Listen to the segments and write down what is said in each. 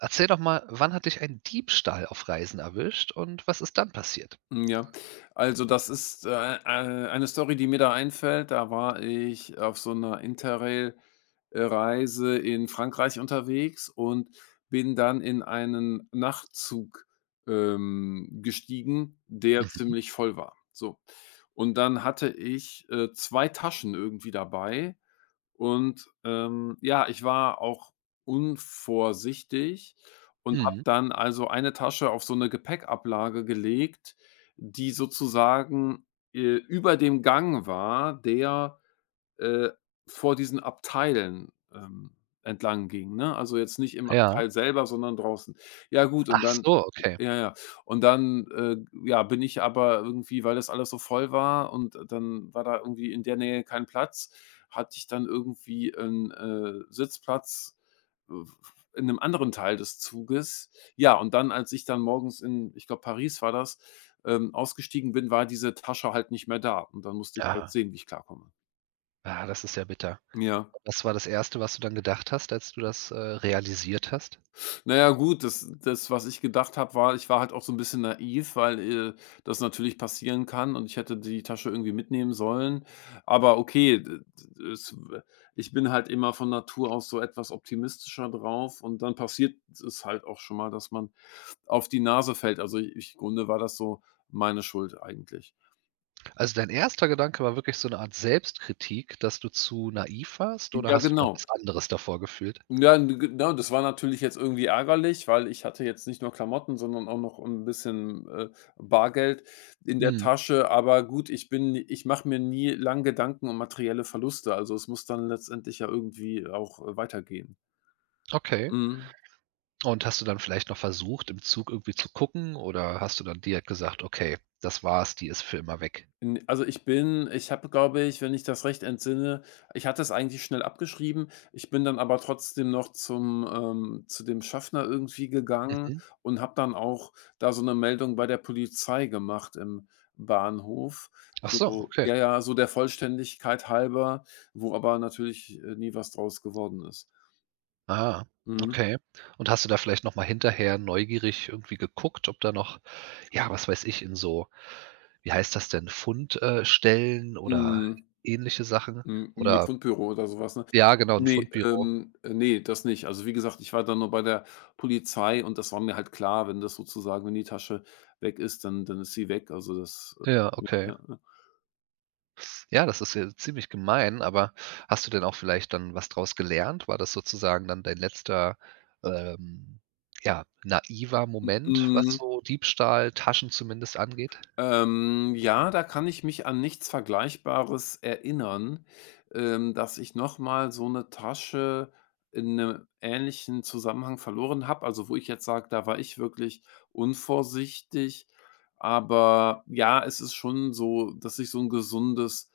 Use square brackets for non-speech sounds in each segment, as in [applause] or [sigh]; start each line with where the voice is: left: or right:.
right: Erzähl doch mal, wann hat dich ein Diebstahl auf Reisen erwischt und was ist dann passiert?
left: Hm, ja. Also, das ist, ei eine Story, die mir da einfällt. Da war ich auf so einer Interrail Reise in Frankreich unterwegs und bin dann in einen Nachtzug gestiegen, der
right: Mhm.
left: ziemlich voll war. So. Und dann hatte ich 2 Taschen irgendwie dabei und ja, ich war auch unvorsichtig und habe
right: Mhm.
left: dann also eine Tasche auf so eine Gepäckablage gelegt, die sozusagen über dem Gang war, der, äh, vor diesen Abteilen entlang ging, ne? Also, jetzt nicht im
right: Ja.
left: Abteil selber, sondern draußen. Ja, gut. Und
right: Ach
left: dann,
right: so, okay.
left: ja, ja. Und dann ja, bin ich aber irgendwie, weil das alles so voll war und dann war da irgendwie in der Nähe kein Platz, hatte ich dann irgendwie einen Sitzplatz w in einem anderen Teil des Zuges. Ja, und dann, als ich dann morgens in, ich glaube, Paris war das, ausgestiegen bin, war diese Tasche halt nicht mehr da und dann musste ich halt
right: Ja.
left: sehen, wie ich klarkomme.
right: Ah, das ist ja bitter.
left: Ja.
right: Was war das Erste, was du dann gedacht hast, als du das, realisiert hast?
left: Na ja, gut, das, was ich gedacht habe, war, ich war halt auch so ein bisschen naiv, weil, äh, das natürlich passieren kann und ich hätte die Tasche irgendwie mitnehmen sollen. Aber okay, d d es ich bin halt immer von Natur aus so etwas optimistischer drauf und dann passiert es halt auch schon mal, dass man auf die Nase fällt. Also, im Grunde war das so meine Schuld eigentlich.
right: Also, dein erster Gedanke war wirklich so eine Art Selbstkritik, dass du zu naiv warst oder
left: Ja,
right: hast du noch
left: genau.
right: was anderes davor gefühlt?
left: Ja, n genau, das war natürlich jetzt irgendwie ärgerlich, weil ich hatte jetzt nicht nur Klamotten, sondern auch noch ein bisschen Bargeld in der
right: Mhm,
left: Tasche. Aber gut, ich mache mir nie lang Gedanken um materielle Verluste. Also, es muss dann letztendlich ja irgendwie auch weitergehen.
right: okay.
left: Mhm.
right: Und hast du dann vielleicht noch versucht, im Zug irgendwie zu gucken oder hast du dann direkt gesagt: „Okay, das war's, die ist für immer weg?“
left: N Also, ich habe, glaube ich, wenn ich das recht entsinne, ich hatte es eigentlich schnell abgeschrieben. Ich bin dann aber trotzdem noch zum zu dem Schaffner irgendwie gegangen
right: Mhm.
left: und habe dann auch da so eine Meldung bei der Polizei gemacht im Bahnhof.
right: Ach so,
left: So,
right: okay.
left: ja, ja, so der Vollständigkeit halber, wo aber natürlich nie was draus geworden ist.
right: Ah,
left: Mhm.
right: okay. Und hast du da vielleicht noch mal hinterher neugierig irgendwie geguckt, ob da noch, ja, was weiß ich, in so wie heißt das denn, Fundstellen Stellen oder
left: Mhm.
right: ähnliche Sachen
left: Hm, ne,
right: oder
left: schon oder sowas, ne?
right: ja, genau, ein
left: Ne,
right: Fundbüro.
left: ne, das nicht. Also, wie gesagt, ich war dann nur bei der Polizei und das war mir halt klar, wenn das sozusagen, wenn die Tasche weg ist, dann ist sie weg. Also, das
right: Ja,
left: ja,
right: okay.
left: ja, ja.
right: Ja, das ist ja ziemlich gemein, aber hast du denn auch vielleicht dann was draus gelernt? War das sozusagen dann dein letzter, ähm, ja, naiver Moment, was
left: Mhm.
right: so Diebstahl, Taschen zumindest angeht?
left: Ja, da kann ich mich an nichts Vergleichbares erinnern, dass ich noch mal so eine Tasche in einem ähnlichen Zusammenhang verloren habe, also, wo ich jetzt sage, da war ich wirklich unvorsichtig. Aber ja, es ist schon so, dass ich so ein gesundes,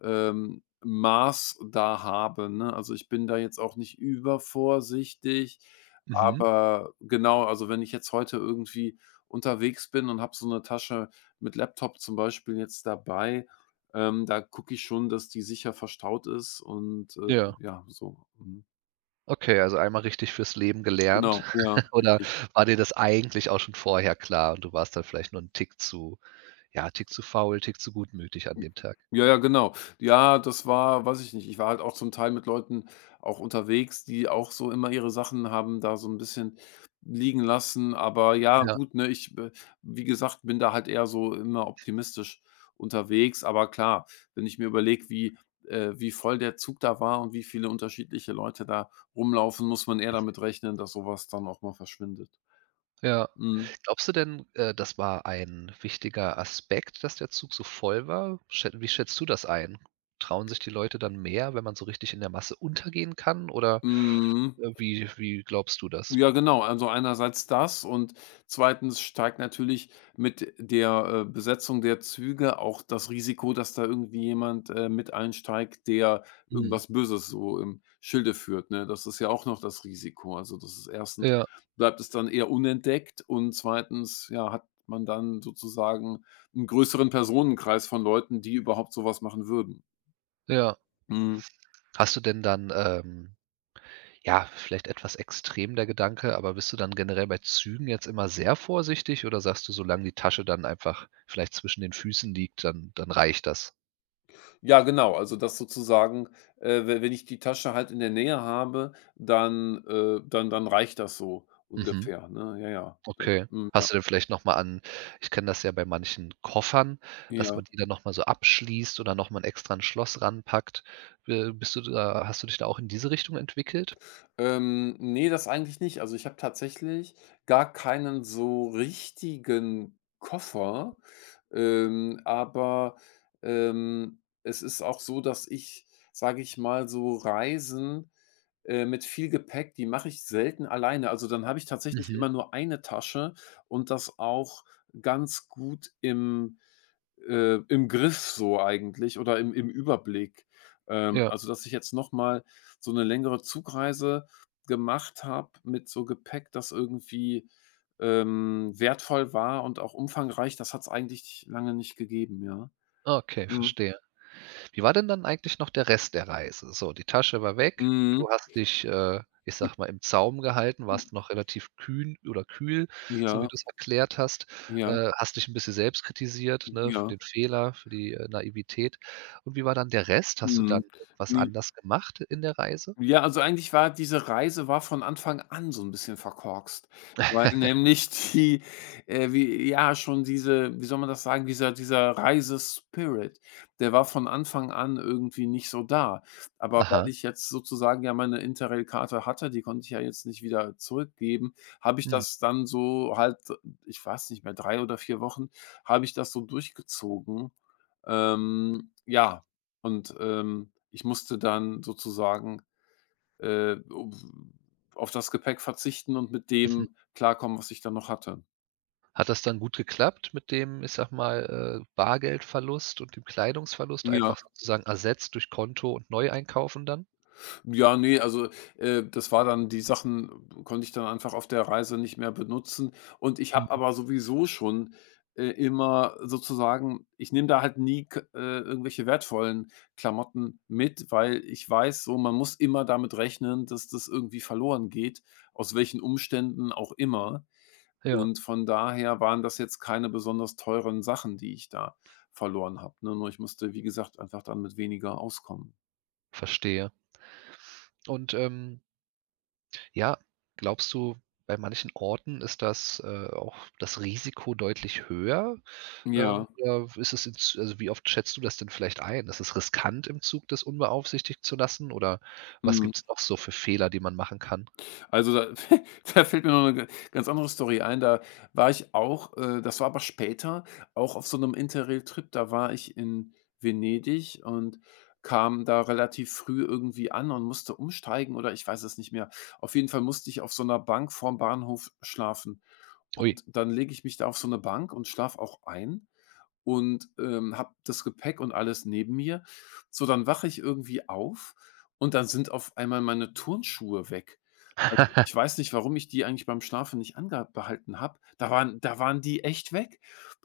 left: ähm, Maß da habe, ne? Also, ich bin da jetzt auch nicht übervorsichtig,
right: Mhm.
left: aber genau, also, wenn ich jetzt heute irgendwie unterwegs bin und habe so eine Tasche mit Laptop zum Beispiel jetzt dabei, da gucke ich schon, dass die sicher verstaut ist und
right: Ja.
left: ja, so. Mhm.
right: Okay, also einmal richtig fürs Leben gelernt.
left: Genau, ja.
right: [laughs] Oder war dir das eigentlich auch schon vorher klar und du warst dann vielleicht nur ein Tick zu ja, Tick zu faul, Tick zu gutmütig an dem Tag?
left: Ja, ja, genau. Ja, das war, weiß ich nicht. Ich war halt auch zum Teil mit Leuten auch unterwegs, die auch so immer ihre Sachen haben da so ein bisschen liegen lassen. Aber ja,
right: Ja,
left: gut, ne, ich wie gesagt, bin da halt eher so immer optimistisch unterwegs. Aber klar, wenn ich mir überlege, wie voll der Zug da war und wie viele unterschiedliche Leute da rumlaufen, muss man eher damit rechnen, dass sowas dann auch mal verschwindet.
right: ja.
left: Mhm.
right: Glaubst du denn, das war ein wichtiger Aspekt, dass der Zug so voll war? Schä Wie schätzt du das ein? Trauen sich die Leute dann mehr, wenn man so richtig in der Masse untergehen kann oder,
left: Mhm.
right: wie glaubst du das?
left: Ja, genau. Also einerseits das und zweitens steigt natürlich mit der Besetzung der Züge auch das Risiko, dass da irgendwie jemand mit einsteigt, der
right: Mhm.
left: irgendwas Böses so im Schilde führt, ne? Das ist ja auch noch das Risiko. Also, das ist erstens
right: Ja,
left: bleibt es dann eher unentdeckt und zweitens, ja, hat man dann sozusagen einen größeren Personenkreis von Leuten, die überhaupt sowas machen würden.
right: ja.
left: Mhm.
right: Hast du denn dann, ja, vielleicht etwas extrem der Gedanke, aber bist du dann generell bei Zügen jetzt immer sehr vorsichtig oder sagst du, solange die Tasche dann einfach vielleicht zwischen den Füßen liegt, dann reicht das?
left: Ja, genau. Also, das sozusagen, we wenn ich die Tasche halt in der Nähe habe, dann reicht das so
right: Mhm.
left: ungefähr, ne? Ja, ja. Dann,
right: Okay.
left: mhm, ja,
right: Hast du denn vielleicht noch mal an ich kenne das ja bei manchen Koffern, dass
left: ja.
right: man die dann noch mal so abschließt oder noch mal 'n extra 'n Schloss ranpackt. Bist du da hast du dich da auch in diese Richtung entwickelt?
left: Ne, das eigentlich nicht. Also, ich habe tatsächlich gar keinen so richtigen Koffer, aber es ist auch so, dass ich, sage ich mal, so Reisen mit viel Gepäck, die mache ich selten alleine. Also, dann habe ich tatsächlich
right: Mhm.
left: immer nur eine Tasche und das auch ganz gut im Griff so eigentlich oder im Überblick.
right: Ja.
left: Also, dass ich jetzt noch mal so eine längere Zugreise gemacht habe mit so Gepäck, das irgendwie wertvoll war und auch umfangreich, das hat es eigentlich lange nicht gegeben, ja.
right: Ah, okay,
left: Mhm.
right: verstehe. Wie war denn dann eigentlich noch der Rest der Reise? So, die Tasche war weg.
left: Mhm.
right: Du hast dich, ich sage mal, im Zaum gehalten, warst noch relativ kühn oder kühl, so wie
left: Ja,
right: du es erklärt hast.
left: ja,
right: Hast dich ein bisschen selbst kritisiert, ne, für
left: ja.
right: den Fehler, für die, Naivität. Und wie war dann der Rest? Hast du dann
left: Mhm.
right: was
left: Ne.
right: anders gemacht in der Reise?
left: Ja, also eigentlich war diese Reise war von Anfang an so 'n bisschen verkorkst, weil
right: [laughs]
left: nämlich wie ja, schon diese, wie soll man das sagen, dieser Reisespirit, der war von Anfang an irgendwie nicht so da. Aber weil
right: Aha.
left: ich jetzt sozusagen ja meine Interrail-Karte hatte, die konnte ich ja jetzt nicht wieder zurückgeben, habe ich
right: Mhm,
left: das dann so halt, ich weiß nicht mehr, 3 oder 4 Wochen habe ich das so durchgezogen. Ja, und ich musste dann sozusagen äh, auf das Gepäck verzichten und mit
right: mhm.
left: dem klarkommen, was ich dann noch hatte.
right: Hat das dann gut geklappt mit dem, ich sage mal, Bargeldverlust und dem Kleidungsverlust,
left: Ja.
right: einfach sozusagen ersetzt durch Konto und Neueinkaufen dann?
left: Ja, ne, also, das war dann die Sachen konnte ich dann einfach auf der Reise nicht mehr benutzen und ich habe
right: Mhm.
left: aber sowieso schon immer sozusagen, ich nehme da halt nie k irgendwelche wertvollen Klamotten mit, weil ich weiß so, man muss immer damit rechnen, dass das irgendwie verloren geht, aus welchen Umständen auch immer.
right: Ja.
left: Und von daher waren das jetzt keine besonders teuren Sachen, die ich da verloren habe, ne? Nur ich musste, wie gesagt, einfach dann mit weniger auskommen.
right: Verstehe. Und, ja, glaubst du, bei manchen Orten ist das, auch das Risiko deutlich höher?
left: Ja,
right: Oder ist es jetzt also, wie oft schätzt du das denn vielleicht ein? Ist es riskant, im Zug das unbeaufsichtigt zu lassen? Oder was
left: mhm.
right: gibt es noch so für Fehler, die man machen kann?
left: Also, da [laughs] da fällt mir noch eine ganz andere Story ein. Da war ich auch das war aber später, auch auf so einem Interrail-Trip. Da war ich in Venedig und kam da relativ früh irgendwie an und musste umsteigen oder ich weiß es nicht mehr. Auf jeden Fall musste ich auf so einer Bank vorm Bahnhof schlafen.
right: Ui.
left: Und dann lege ich mich da auf so eine Bank und schlafe auch ein und habe das Gepäck und alles neben mir. So, dann wache ich irgendwie auf und dann sind auf einmal meine Turnschuhe weg. Also, ich
right: [laughs]
left: weiß nicht, warum ich die eigentlich beim Schlafen nicht angehalten behalten habe. Da waren die echt weg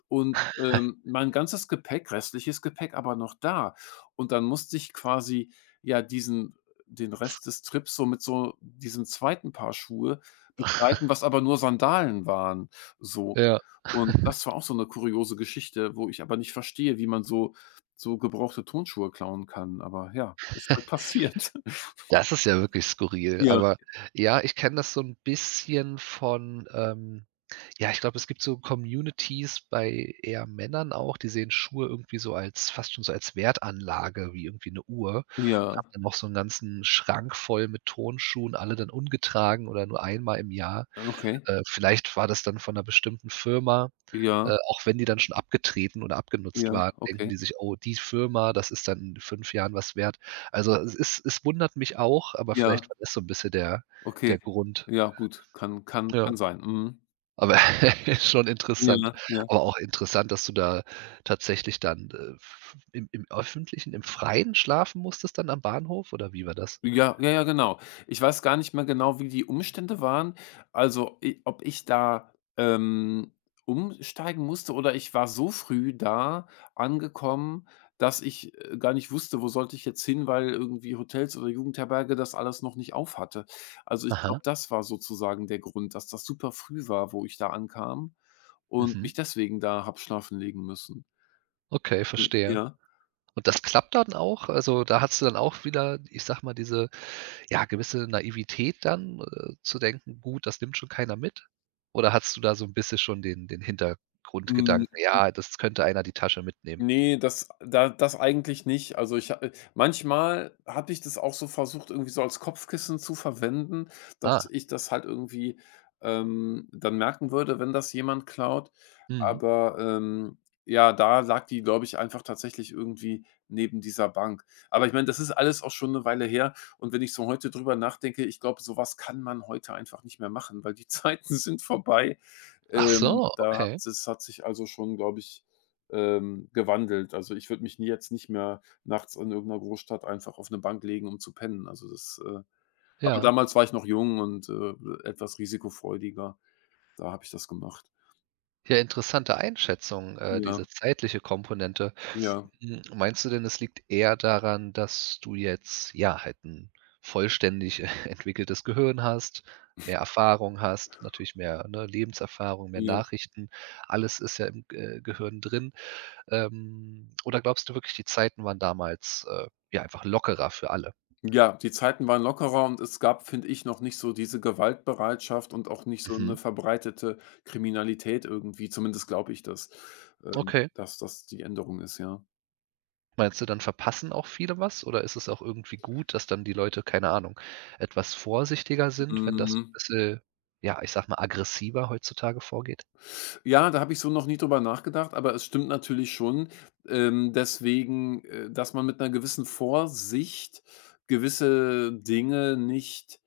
left: und mein ganzes Gepäck restliches Gepäck aber noch da. Und dann musste ich quasi, ja, diesen den Rest des Trips so mit so diesem zweiten Paar Schuhe bestreiten, was aber nur Sandalen waren, so.
right: Ja.
left: Und das war auch so eine kuriose Geschichte, wo ich aber nicht verstehe, wie man so gebrauchte Turnschuhe klauen kann. Aber ja, ist halt passiert. [laughs]
right: Das ist ja wirklich skurril,
left: Ja,
right: aber ja, ich kenne das so 'n bisschen von, ja, ich glaube, es gibt so Communities bei eher Männern auch, die sehen Schuhe irgendwie so als fast schon so als Wertanlage wie irgendwie 'ne Uhr und
left: ja,
right: haben dann noch so 'n ganzen Schrank voll mit Turnschuhen, alle dann ungetragen oder nur einmal im Jahr.
left: okay.
right: Vielleicht war das dann von 'ner bestimmten Firma
left: Ja,
right: auch wenn die dann schon abgetreten oder abgenutzt
left: ja,
right: waren, denken
left: okay.
right: die sich: „Oh, die Firma, das ist dann in 5 Jahren was wert.“ Also, es ist es wundert mich auch, aber
left: Ja,
right: vielleicht war das so 'n bisschen der
left: okay.
right: der Grund.
left: Ja, gut, kann kann
right: Ja,
left: kann sein. Mhm.
right: aber [laughs] schon
left: Ja,
right: interessant.
left: ja.
right: Aber auch interessant, dass du da tatsächlich dann, f im öffentlichen, im Freien schlafen musstest dann am Bahnhof oder wie war das?
left: Ja, ja, ja, genau. Ich weiß gar nicht mehr genau, wie die Umstände waren. Also, i ob ich da umsteigen musste oder ich war so früh da angekommen, dass ich gar nicht wusste, wo sollte ich jetzt hin, weil irgendwie Hotels oder Jugendherberge das alles noch nicht auf hatte. Also, ich glaube,
right: Aha,
left: das war sozusagen der Grund, dass das super früh war, wo ich da ankam und
right: mhm.
left: mich deswegen da hab schlafen legen müssen.
right: Okay, verstehe.
left: Ja.
right: Und das klappt dann auch. Also, da hast du dann auch wieder, ich sage mal, diese, ja, gewisse Naivität dann, zu denken: „Gut, das nimmt schon keiner mit.“ Oder hast du da so ein bisschen schon den
left: Mhm.
right: Hintergrundgedanken: „Ja, das könnte einer die Tasche mitnehmen?“
left: Ne, das eigentlich nicht. Also, ich ha manchmal habe ich das auch so versucht, irgendwie so als Kopfkissen zu verwenden, dass
right: Ah,
left: ich das halt irgendwie, dann merken würde, wenn das jemand klaut.
right: mhm.
left: Aber, ja, da lag die, glaube ich, einfach tatsächlich irgendwie neben dieser Bank. Aber ich meine, das ist alles auch schon eine Weile her und wenn ich so heute drüber nachdenke, ich glaube, sowas kann man heute einfach nicht mehr machen, weil die [laughs] Zeiten sind vorbei.
right: Ach so,
left: Da hat
right: okay,
left: das hat sich also schon, glaube ich, gewandelt. Also, ich würde mich nie, jetzt nicht mehr, nachts in irgendeiner Großstadt einfach auf eine Bank legen, um zu pennen. Also, das aber
right: ja.
left: damals war ich noch jung und etwas risikofreudiger. Da habe ich das gemacht.
right: Ja, interessante Einschätzung,
left: Ja,
right: diese zeitliche Komponente.
left: ja,
right: Hm, meinst du denn, es liegt eher daran, dass du jetzt, ja, halt ein vollständig [laughs] entwickeltes Gehirn hast, mehr Erfahrung hast, natürlich mehr, ne, Lebenserfahrung, mehr
left: ja.
right: Nachrichten. Alles ist ja im, Gehirn drin. Oder glaubst du wirklich, die Zeiten waren damals, ja, einfach lockerer für alle?
left: Ja, die Zeiten waren lockerer und es gab, finde ich, noch nicht so diese Gewaltbereitschaft und auch nicht so eine
right: Mhm,
left: verbreitete Kriminalität irgendwie. Zumindest glaube ich das,
right: okay.
left: dass das die Änderung ist, ja.
right: Meinst du, dann verpassen auch viele was oder ist es auch irgendwie gut, dass dann die Leute, keine Ahnung, etwas vorsichtiger sind, wenn das so 'n
left: Mhm.
right: bisschen, ja, ich sage mal, aggressiver heutzutage vorgeht?
left: Ja, da habe ich so noch nie drüber nachgedacht, aber es stimmt natürlich schon. Deswegen, dass man mit einer gewissen Vorsicht gewisse Dinge nicht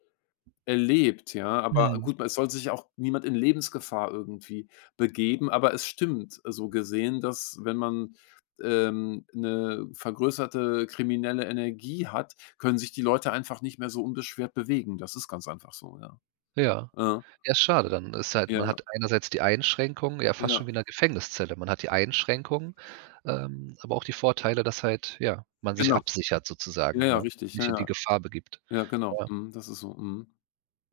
left: erlebt, ja. Aber
right: Mhm.
left: gut, es soll sich auch niemand in Lebensgefahr irgendwie begeben, aber es stimmt, so gesehen, dass wenn man, 'ne vergrößerte kriminelle Energie hat, können sich die Leute einfach nicht mehr so unbeschwert bewegen. Das ist ganz einfach so, ja.
right: Ja.
left: Mhm.
right: Ja, schade dann. Ist halt
left: Ja,
right: man hat einerseits die Einschränkung, ja, fast
left: ja,
right: schon wie in 'ner Gefängniszelle. Man hat die Einschränkungen, aber auch die Vorteile, dass halt, ja, man sich
left: genau.
right: absichert
left: Ja,
right: sozusagen,
left: ja,
right: ne?
left: richtig. Ja,
right: Nicht in
left: ja.
right: die Gefahr begibt.
left: Ja, genau.
right: Ja.
left: Mhm, das ist so. Mhm.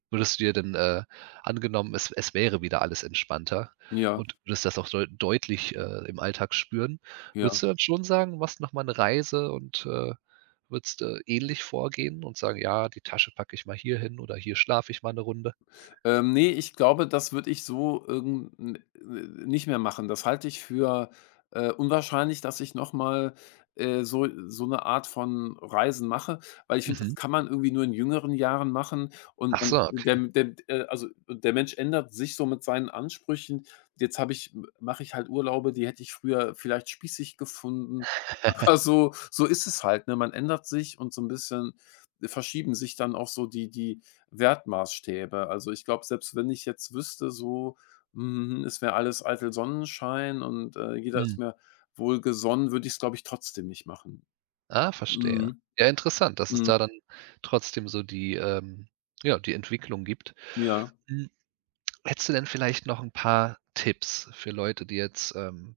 right: Würdest du dir denn, angenommen, es wäre wieder alles entspannter
left: Ja,
right: und würdest das auch deutlich, im Alltag spüren,
left: ja.
right: würdest du dann schon sagen, machst noch mal 'ne Reise und, würdest, ähnlich vorgehen und sagen: „Ja, die Tasche packe ich mal hier hin oder hier schlafe ich mal 'ne Runde?“
left: Ne, ich glaube, das würde ich so irgend 'n n nicht mehr machen. Das halte ich für unwahrscheinlich, dass ich noch mal so eine Art von Reisen mache, weil ich finde, das
right: Mhm.
left: kann man irgendwie nur in jüngeren Jahren machen
right: Ach
left: und
right: so,
left: der
right: okay.
left: der also, der Mensch ändert sich so mit seinen Ansprüchen. Jetzt habe ich mache ich halt Urlaube, die hätte ich früher vielleicht spießig gefunden.
right: [laughs]
left: Also, so ist es halt, ne? Man ändert sich und so ein bisschen verschieben sich dann auch so die Wertmaßstäbe. Also, ich glaube, selbst wenn ich jetzt wüsste so, mhm, es wäre alles eitel Sonnenschein und jeder ist
right: Mhm.
left: mir wohlgesonnen, würde ich es, glaube ich, trotzdem nicht machen.
right: Ah, verstehe.
left: Mhm,
right: Ja, interessant, dass es
left: mhm,
right: da dann trotzdem so die, ja, die Entwicklung gibt.
left: ja,
right: Hm, hättest du denn vielleicht noch 'n paar Tipps für Leute, die jetzt,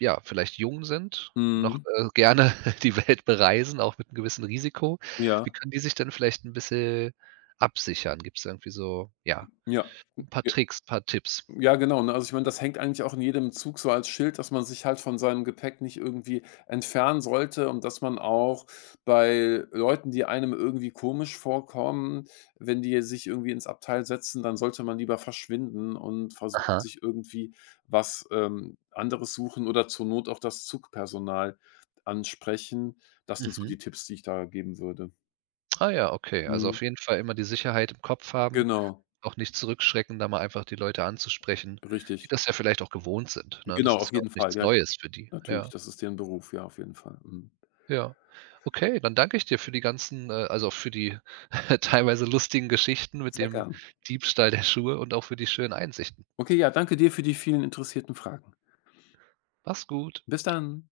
right: ja, vielleicht jung sind, noch,
left: mhm,
right: gerne [laughs] die Welt bereisen, auch mit einem gewissen Risiko.
left: ja,
right: Wie können die sich denn vielleicht ein bisschen absichern? Gibt's da irgendwie so, ja,
left: ja,
right: ein paar
left: ja.
right: Tricks, ein paar Tipps?
left: Ja, genau, ne? Also, ich meine, das hängt eigentlich auch in jedem Zug so als Schild, dass man sich halt von seinem Gepäck nicht irgendwie entfernen sollte und dass man auch bei Leuten, die einem irgendwie komisch vorkommen, wenn die sich irgendwie ins Abteil setzen, dann sollte man lieber verschwinden und versucht
right: Aha,
left: sich irgendwie was anderes suchen oder zur Not auch das Zugpersonal ansprechen. Das sind so
right: mhm.
left: die Tipps, die ich da geben würde.
right: Ah ja, okay. Also,
left: Mhm.
right: auf jeden Fall immer die Sicherheit im Kopf haben,
left: Genau,
right: auch nicht zurückschrecken, da mal einfach die Leute anzusprechen, die
left: richtig.
right: das ja vielleicht auch gewohnt sind, ne? Das
left: Genau,
right: ist
left: auf
right: ja auch
left: jeden Fall.
right: nichts
left: Ja, ja,
right: Neues für die,
left: natürlich,
right: ja.
left: das ist deren Beruf, ja, auf jeden Fall. Mhm.
right: Ja. Okay, dann danke ich dir für die ganzen also, auch für die [laughs] teilweise lustigen Geschichten mit
left: Sehr
right: dem
left: gern.
right: Diebstahl der Schuhe und auch für die schönen Einsichten.
left: Okay, ja, danke dir für die vielen interessierten Fragen.
right: Mach's gut.
left: Bis dann.